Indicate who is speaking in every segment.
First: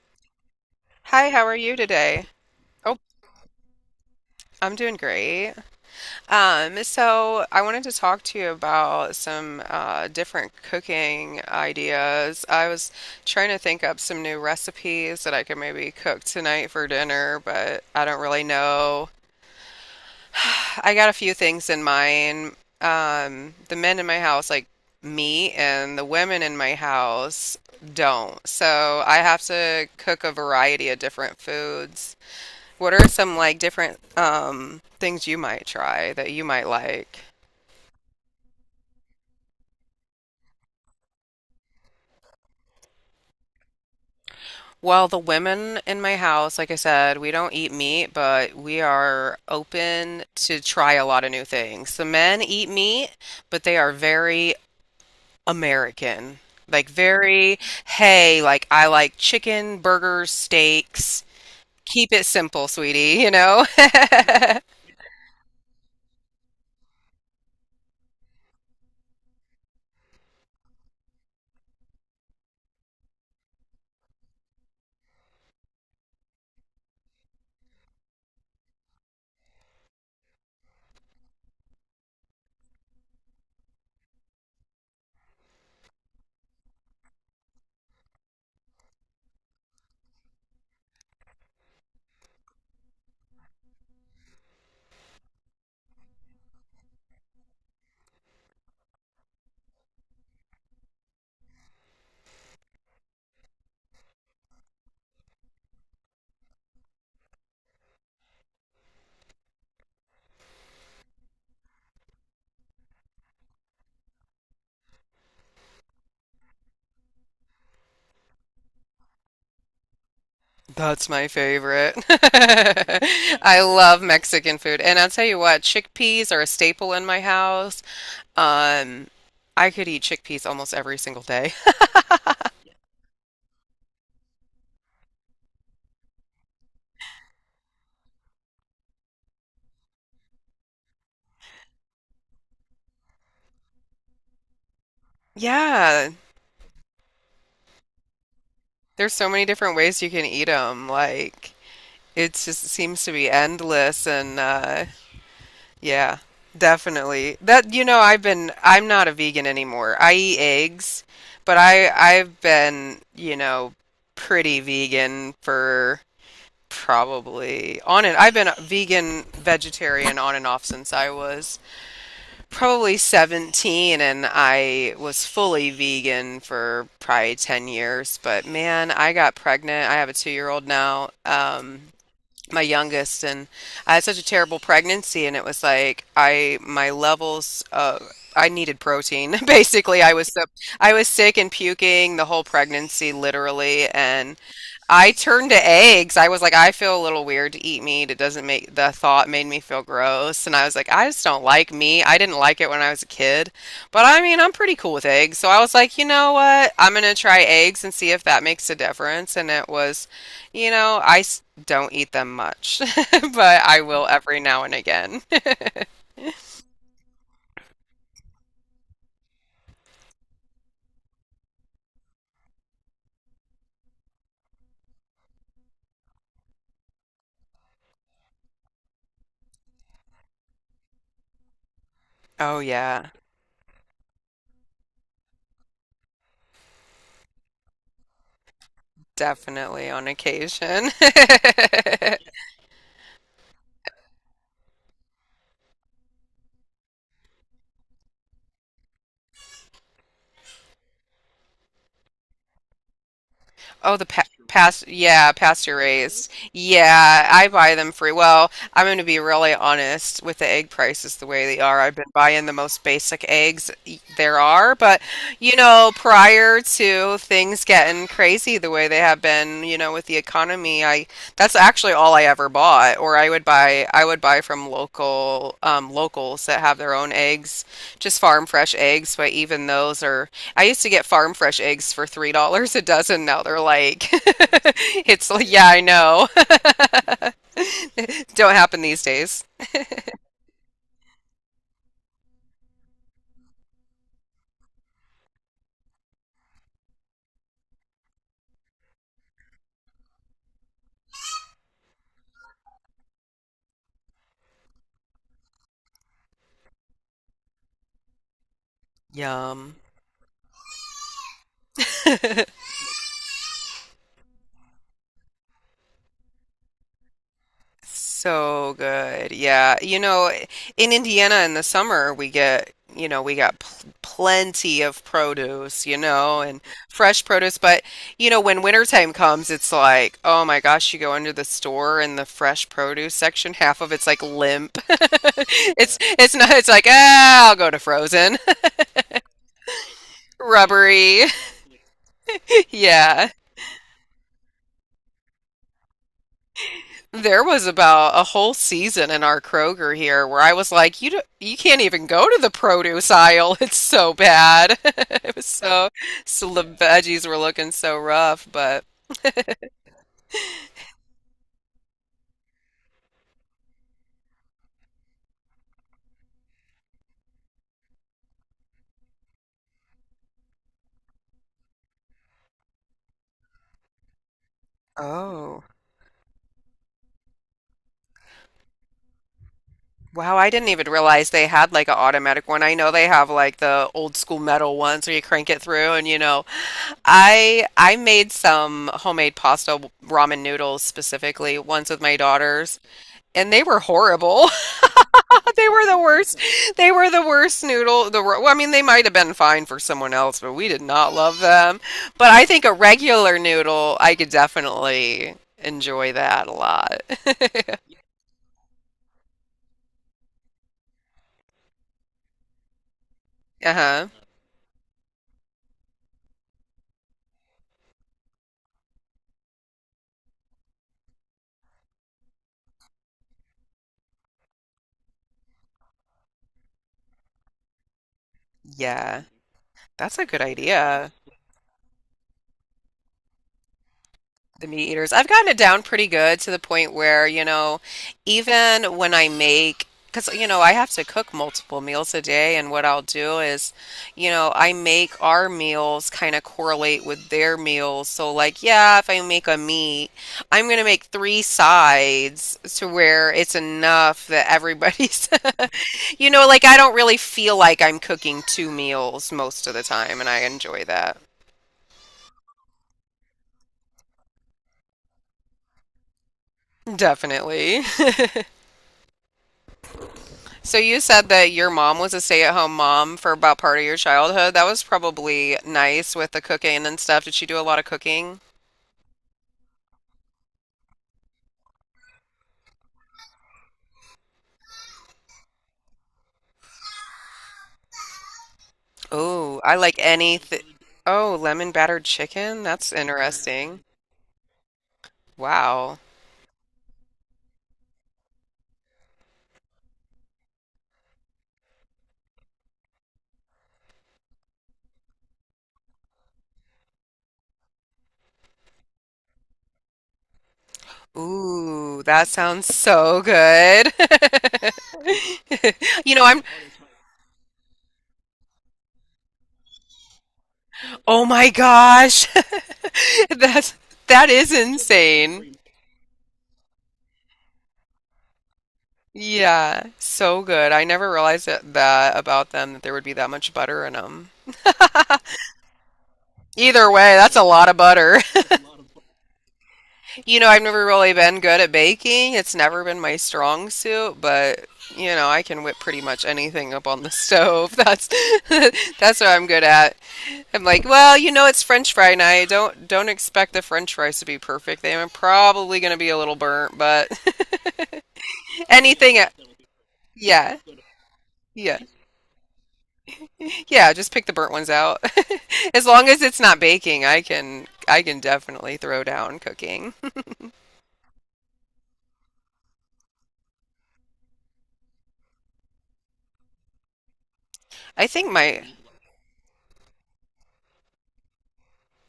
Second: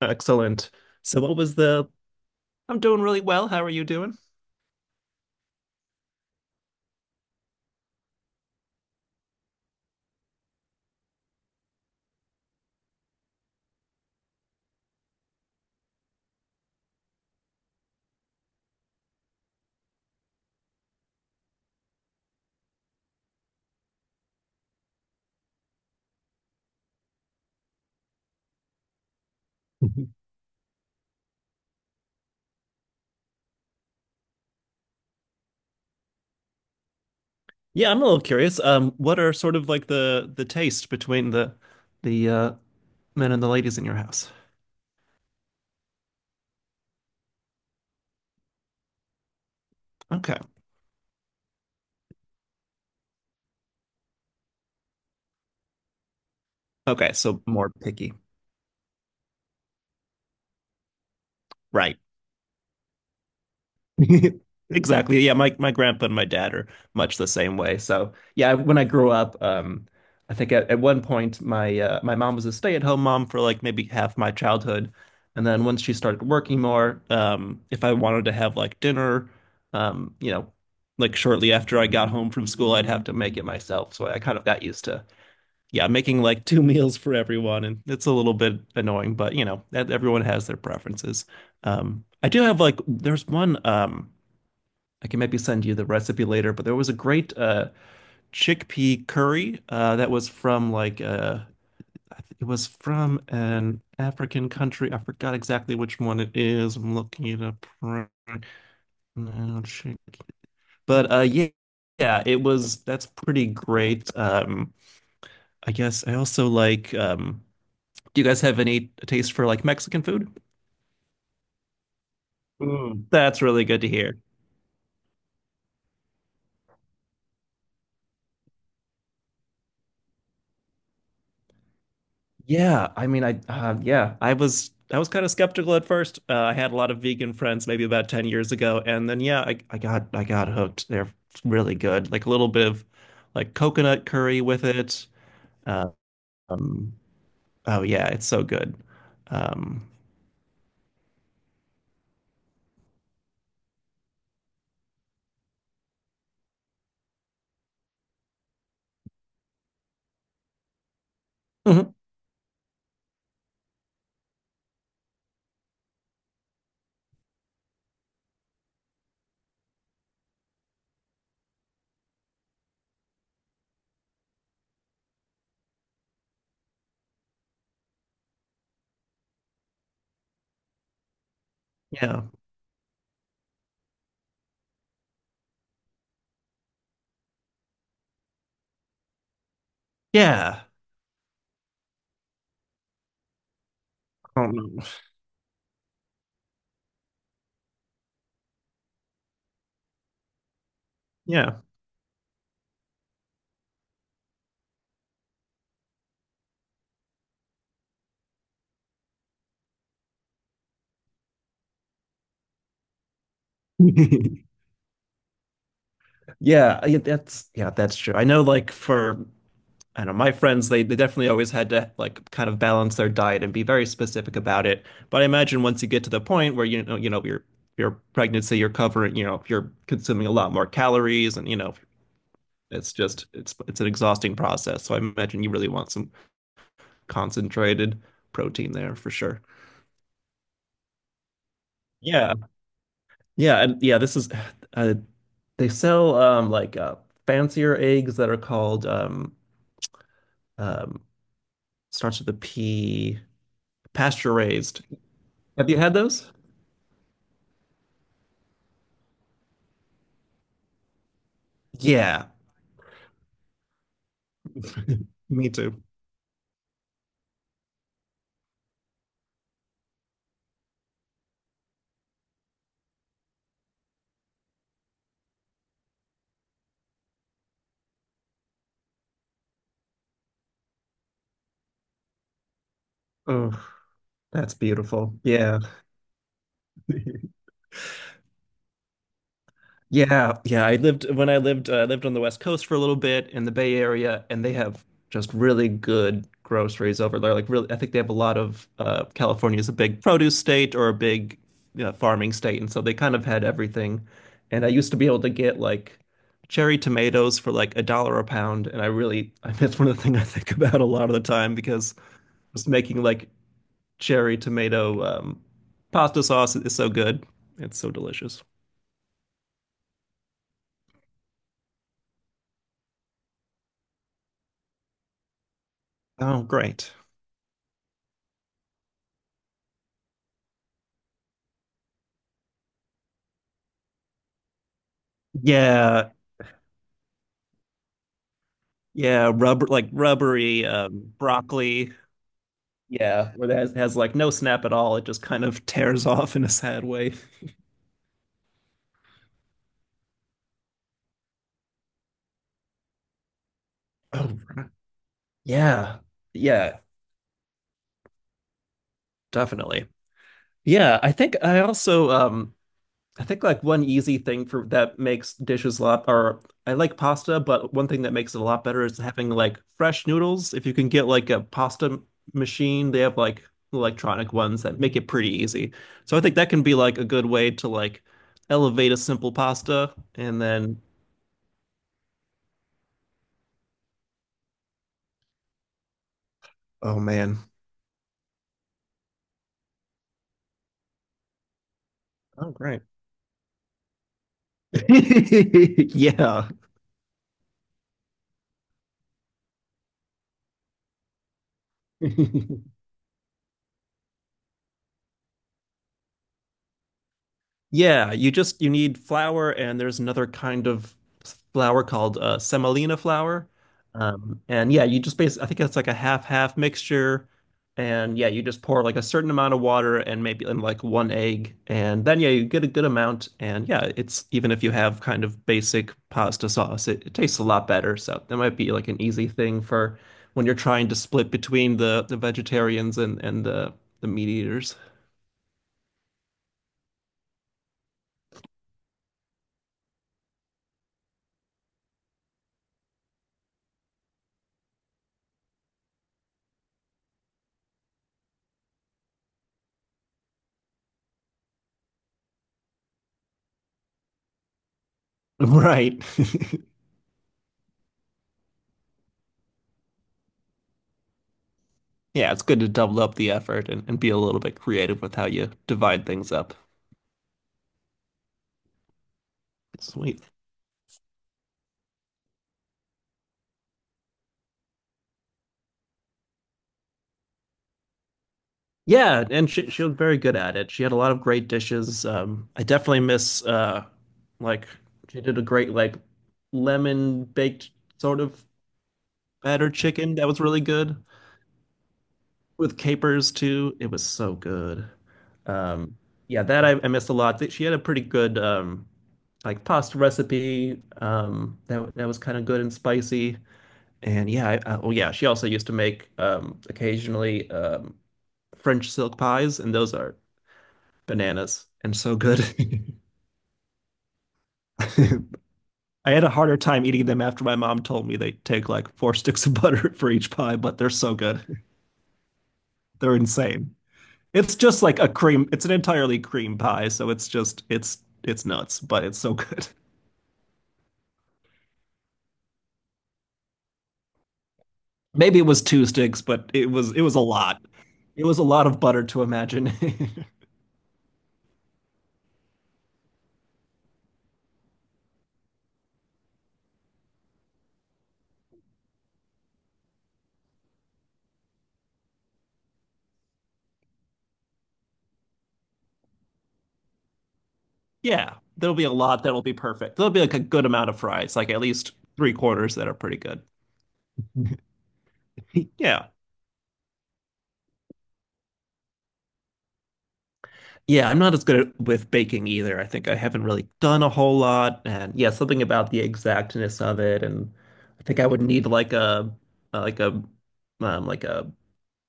Speaker 1: Excellent. So
Speaker 2: Hi,
Speaker 1: what
Speaker 2: how
Speaker 1: was
Speaker 2: are you
Speaker 1: the
Speaker 2: today?
Speaker 1: I'm
Speaker 2: Oh,
Speaker 1: doing really well. How are you doing?
Speaker 2: I'm doing great. So I wanted to talk to you about some different cooking ideas. I was trying to think up some new recipes that I could maybe cook tonight for dinner, but I don't really know. I got a few things in mind. The men in my house like meat, and the women in my house don't. So I have to cook a variety of different foods. What are some like different things you might try that you might like?
Speaker 1: Yeah, I'm a little curious. What are sort of like the taste between the men and the ladies in your house?
Speaker 2: Well, the women in my house, like I said, we don't eat meat, but we are open
Speaker 1: Okay.
Speaker 2: to try a lot of new things. The men eat meat, but they are very American. Like
Speaker 1: Okay, so
Speaker 2: very,
Speaker 1: more picky.
Speaker 2: hey, like I like chicken, burgers, steaks.
Speaker 1: Right.
Speaker 2: Keep it simple, sweetie, you know?
Speaker 1: Exactly. Yeah, my grandpa and my dad are much the same way. So yeah, when I grew up, I think at one point my mom was a stay-at-home mom for like maybe half my childhood, and then once she started working more, if I wanted to have like dinner, um, you know, like shortly after I got home from school, I'd have to make it myself. So I kind of got used to yeah making like two meals for everyone, and it's a little bit annoying, but you know, that everyone has their preferences. I do have like there's one. I can maybe send you the recipe later, but there was a great chickpea curry that was from like it was from an African country. I forgot exactly which one it is. I'm looking it up right now. Chick- But yeah, yeah, it was. That's pretty great. I guess I also like. Do you guys have any taste for like Mexican food?
Speaker 2: That's my favorite.
Speaker 1: Mm. That's
Speaker 2: I
Speaker 1: really good to
Speaker 2: love
Speaker 1: hear.
Speaker 2: Mexican food. And I'll tell you what, chickpeas are a staple in my house. Um, I could eat chickpeas almost every single day.
Speaker 1: Yeah, I mean, I yeah, I was kind of skeptical at first. I had a lot of vegan friends maybe about 10 years ago, and then yeah, I got hooked. They're really good. Like a little bit of like coconut curry with it. Uh,
Speaker 2: Yeah,
Speaker 1: um, oh yeah, it's so good.
Speaker 2: there's so many different
Speaker 1: Um,
Speaker 2: ways you can eat them. Like, it just seems to be endless. And yeah, definitely. That, you know, I'm not a vegan anymore. I eat eggs, but
Speaker 1: mhm,
Speaker 2: I've been, you know, pretty vegan for probably on and I've been a vegetarian on and off since I was probably 17 and I was fully vegan for probably 10 years, but man, I got pregnant. I have a 2-year-old now.
Speaker 1: yeah,
Speaker 2: My youngest and I had such a terrible pregnancy and it was like I my levels I needed protein. Basically,
Speaker 1: yeah,
Speaker 2: I was sick and puking the whole pregnancy literally and
Speaker 1: um,
Speaker 2: I turned to eggs. I was like, I feel a little weird to eat meat. It doesn't make the thought made me feel gross. And I was like, I just don't
Speaker 1: yeah.
Speaker 2: like meat. I didn't like it when I was a kid. But I mean, I'm pretty cool with eggs. So I was like, you know what? I'm going to try eggs and see if that makes a difference. And it was, you know, don't eat them much, but I will every now and again.
Speaker 1: Yeah, that's true. I know like for I don't know my friends, they definitely always had to like kind of balance their diet and be very specific about it. But I imagine once you get to the point where you know, your pregnancy, you're covering, you know, if you're consuming a lot more calories and you know,
Speaker 2: Oh,
Speaker 1: it's
Speaker 2: yeah,
Speaker 1: just it's an exhausting process. So I imagine you really want some concentrated protein there for sure.
Speaker 2: definitely on occasion.
Speaker 1: Yeah. Yeah, and yeah, this is uh, they sell like fancier eggs that are called um starts with a P,
Speaker 2: Oh, the
Speaker 1: pasture raised.
Speaker 2: yeah,
Speaker 1: Have
Speaker 2: pasture
Speaker 1: you had
Speaker 2: raised.
Speaker 1: those?
Speaker 2: Yeah, I buy them free. Well, I'm going to be really honest with the egg prices the way they are. I've been
Speaker 1: Yeah,
Speaker 2: buying the most basic eggs there are, but
Speaker 1: me
Speaker 2: you
Speaker 1: too.
Speaker 2: know, prior to things getting crazy the way they have been, you know, with the economy, I that's actually all I ever bought, or I would buy from local locals that have their own eggs, just farm fresh eggs, but even those are I used to get farm fresh eggs for $3 a dozen. Now
Speaker 1: Oh,
Speaker 2: they're like,
Speaker 1: that's beautiful.
Speaker 2: it's like,
Speaker 1: Yeah.
Speaker 2: yeah, I know. Don't happen these days.
Speaker 1: Yeah, yeah. I lived on the West Coast for a little bit in the Bay Area, and they have just really good groceries over there. Like really, I think they have a lot of California is a big produce state or a big you know, farming state, and so they kind of had everything. And I used to be able to get like cherry tomatoes for like a dollar a pound, and I really I
Speaker 2: Yum.
Speaker 1: that's one of the things I think about a lot of the time because I was making like cherry tomato pasta sauce is so good. It's so delicious.
Speaker 2: So good. Yeah. You know, in Indiana in the summer, we get, you know, we got pl plenty of produce, you know,
Speaker 1: Oh,
Speaker 2: and
Speaker 1: great.
Speaker 2: fresh produce. But, you know, when wintertime comes, it's like, oh my gosh, you go under the store and the fresh produce section, half of it's like limp. It's,
Speaker 1: Yeah,
Speaker 2: it's not, it's like, ah, I'll go to frozen,
Speaker 1: yeah, rubber like rubbery
Speaker 2: rubbery.
Speaker 1: broccoli.
Speaker 2: Yeah.
Speaker 1: Yeah, where it has like no snap at all. It just kind of tears off in a sad way.
Speaker 2: There was about a whole season in our Kroger here where I was like, you can't even go to the produce aisle. It's so
Speaker 1: Oh, right.
Speaker 2: bad. It was so,
Speaker 1: Yeah,
Speaker 2: so the
Speaker 1: yeah,
Speaker 2: veggies were looking so rough, but
Speaker 1: definitely. Yeah, I think I also I think like one easy thing for that makes dishes a lot, or I like pasta, but one thing that makes it a lot better is having like fresh noodles. If you can get like a pasta machine, they have like electronic ones that make it pretty
Speaker 2: oh.
Speaker 1: easy. So I think that can be like a good way to like elevate a simple pasta
Speaker 2: Wow,
Speaker 1: and
Speaker 2: I didn't
Speaker 1: then,
Speaker 2: even realize they had like an automatic one. I know they have like the old school metal ones where you crank it through and you know,
Speaker 1: oh man.
Speaker 2: I made some homemade pasta ramen noodles specifically once with my
Speaker 1: Oh,
Speaker 2: daughters
Speaker 1: great.
Speaker 2: and they were horrible. They were the worst.
Speaker 1: Yeah.
Speaker 2: They were the worst noodle. The Well, I mean, they might have been fine for someone else, but we did not love them. But I think a regular noodle, I could definitely enjoy that a lot.
Speaker 1: Yeah, you just you need flour, and there's another kind of flour called semolina flour.
Speaker 2: Huh.
Speaker 1: And yeah, you just basically I think it's like a half half mixture. And yeah, you just pour like a certain amount of water and maybe and like one egg, and then yeah, you get a good amount. And yeah, it's even if you have kind of basic pasta sauce, it tastes a lot better. So that might be like an
Speaker 2: Yeah,
Speaker 1: easy thing for
Speaker 2: that's a good
Speaker 1: when you're trying to
Speaker 2: idea.
Speaker 1: split between the vegetarians and and the meat
Speaker 2: The
Speaker 1: eaters.
Speaker 2: meat eaters. I've gotten it down pretty good to the point where, you know, even when I make, because, you know, I have to cook multiple meals a day, and what I'll do is, you know, I make our meals kind of correlate with their meals. So, like, yeah, if I make a meat, I'm going to make three sides to where it's enough that everybody's,
Speaker 1: Right.
Speaker 2: you know, like, I don't really feel like I'm cooking two meals most of the time, and I enjoy that.
Speaker 1: Yeah, it's good to double up the effort and be a little bit creative with how you divide things up.
Speaker 2: Definitely.
Speaker 1: Sweet.
Speaker 2: So you said that your mom was a stay-at-home mom for about part of your childhood. That was probably nice with the cooking and stuff. Did she do a lot of cooking?
Speaker 1: Yeah, and she was very good at it. She had a lot of great dishes. I definitely miss like she did a great like lemon baked sort of
Speaker 2: Oh,
Speaker 1: battered
Speaker 2: I like
Speaker 1: chicken that was really
Speaker 2: anything.
Speaker 1: good
Speaker 2: Oh, lemon battered chicken?
Speaker 1: with
Speaker 2: That's
Speaker 1: capers too.
Speaker 2: interesting.
Speaker 1: It was so good. Um,
Speaker 2: Wow.
Speaker 1: yeah, that I missed a lot. She had a pretty good like pasta recipe that was kind of good and spicy. And yeah, well, yeah, she also used to make occasionally French silk pies, and those are bananas and
Speaker 2: Ooh,
Speaker 1: so
Speaker 2: that
Speaker 1: good.
Speaker 2: sounds so good.
Speaker 1: I
Speaker 2: You know,
Speaker 1: had a
Speaker 2: I'm,
Speaker 1: harder time eating them after my mom told me they take like 4 sticks of butter for each pie, but they're so
Speaker 2: oh my
Speaker 1: good.
Speaker 2: gosh.
Speaker 1: They're
Speaker 2: That's
Speaker 1: insane.
Speaker 2: that is
Speaker 1: It's just like a cream,
Speaker 2: insane.
Speaker 1: it's an entirely cream pie, so it's just it's nuts, but it's so good.
Speaker 2: Yeah, so good. I never realized that about them that there would be that much butter in them.
Speaker 1: Maybe it was 2 sticks, but
Speaker 2: Either
Speaker 1: it was
Speaker 2: way,
Speaker 1: a
Speaker 2: that's a
Speaker 1: lot.
Speaker 2: lot of butter.
Speaker 1: It was a lot of butter to imagine.
Speaker 2: You know, I've never really been good at baking. It's never been my strong suit, but you know, I can whip pretty much anything up on the stove. That's that's what I'm good at. I'm like, well, you know, it's French fry night. Don't expect the French fries to be perfect. They're probably going to be a little burnt, but
Speaker 1: Yeah, there'll be a
Speaker 2: anything,
Speaker 1: lot that'll be perfect. There'll be like a
Speaker 2: yeah,
Speaker 1: good amount of fries, like at
Speaker 2: yeah,
Speaker 1: least three quarters that are pretty good.
Speaker 2: yeah. Just pick the burnt ones out. As
Speaker 1: Yeah.
Speaker 2: long as it's not baking, I can definitely throw down cooking.
Speaker 1: Yeah, I'm not as good with baking either. I think I haven't really done a whole lot. And yeah, something about the exactness of it. And I
Speaker 2: I
Speaker 1: think I
Speaker 2: think
Speaker 1: would
Speaker 2: my
Speaker 1: need uh, like a, like a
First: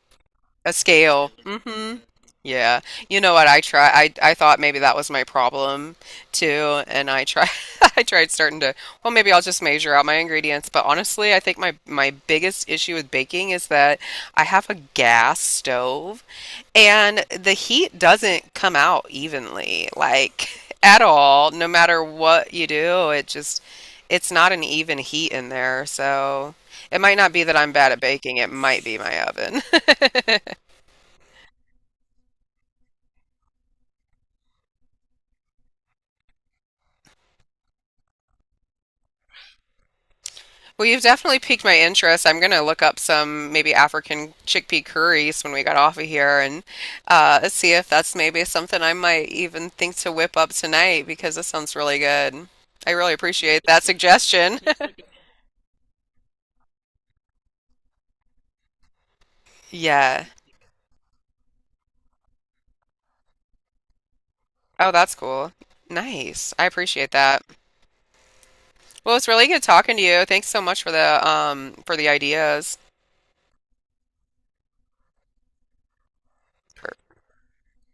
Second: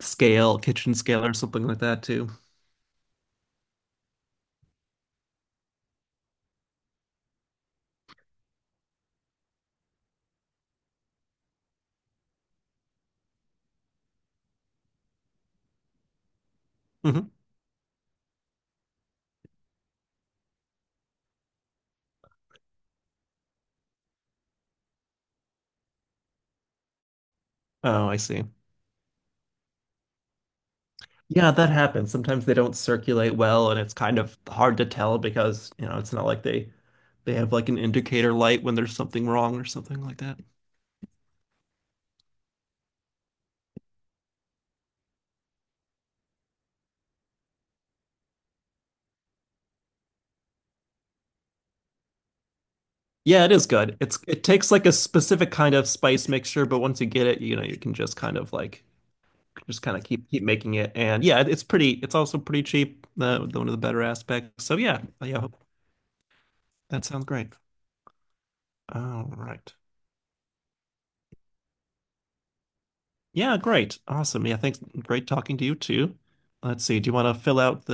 Speaker 1: scale,
Speaker 2: A
Speaker 1: kitchen scale
Speaker 2: scale.
Speaker 1: or something like that too.
Speaker 2: Yeah. You know what? I thought maybe that was my problem too, and I try I tried starting to, well, maybe I'll just measure out my ingredients, but honestly, I think my biggest issue with baking is that I have a gas stove and
Speaker 1: Hmm.
Speaker 2: the heat doesn't come out evenly, like at all, no matter what you do. It's not an even heat in there, so it might not be that I'm bad at
Speaker 1: Oh, I
Speaker 2: baking,
Speaker 1: see.
Speaker 2: it might be my oven.
Speaker 1: Yeah, that happens. Sometimes they don't circulate well, and it's kind of hard to tell because, you know, it's not like they have like an indicator light when there's something wrong or something like that.
Speaker 2: Well, you've definitely piqued my interest. I'm going to look up some maybe African chickpea curries when we get off of here and see if that's maybe something I might even think to whip up tonight because this sounds really good. I really
Speaker 1: Yeah, it
Speaker 2: appreciate
Speaker 1: is
Speaker 2: that
Speaker 1: good. It's it
Speaker 2: suggestion.
Speaker 1: takes like a specific kind of spice mixture, but once you get it, you know, you can just kind of like just kind of
Speaker 2: Yeah.
Speaker 1: keep making it. And yeah, it's pretty it's also pretty cheap, the, one of the better aspects. So
Speaker 2: Oh,
Speaker 1: yeah,
Speaker 2: that's
Speaker 1: yeah,
Speaker 2: cool. Nice. I
Speaker 1: that
Speaker 2: appreciate
Speaker 1: sounds
Speaker 2: that.
Speaker 1: great.
Speaker 2: Well,
Speaker 1: All
Speaker 2: it's really good
Speaker 1: right.
Speaker 2: talking to you. Thanks so much for the ideas.
Speaker 1: Yeah, great. Awesome. Yeah, thanks. Great talking to you too. Let's see. Do you want to fill out the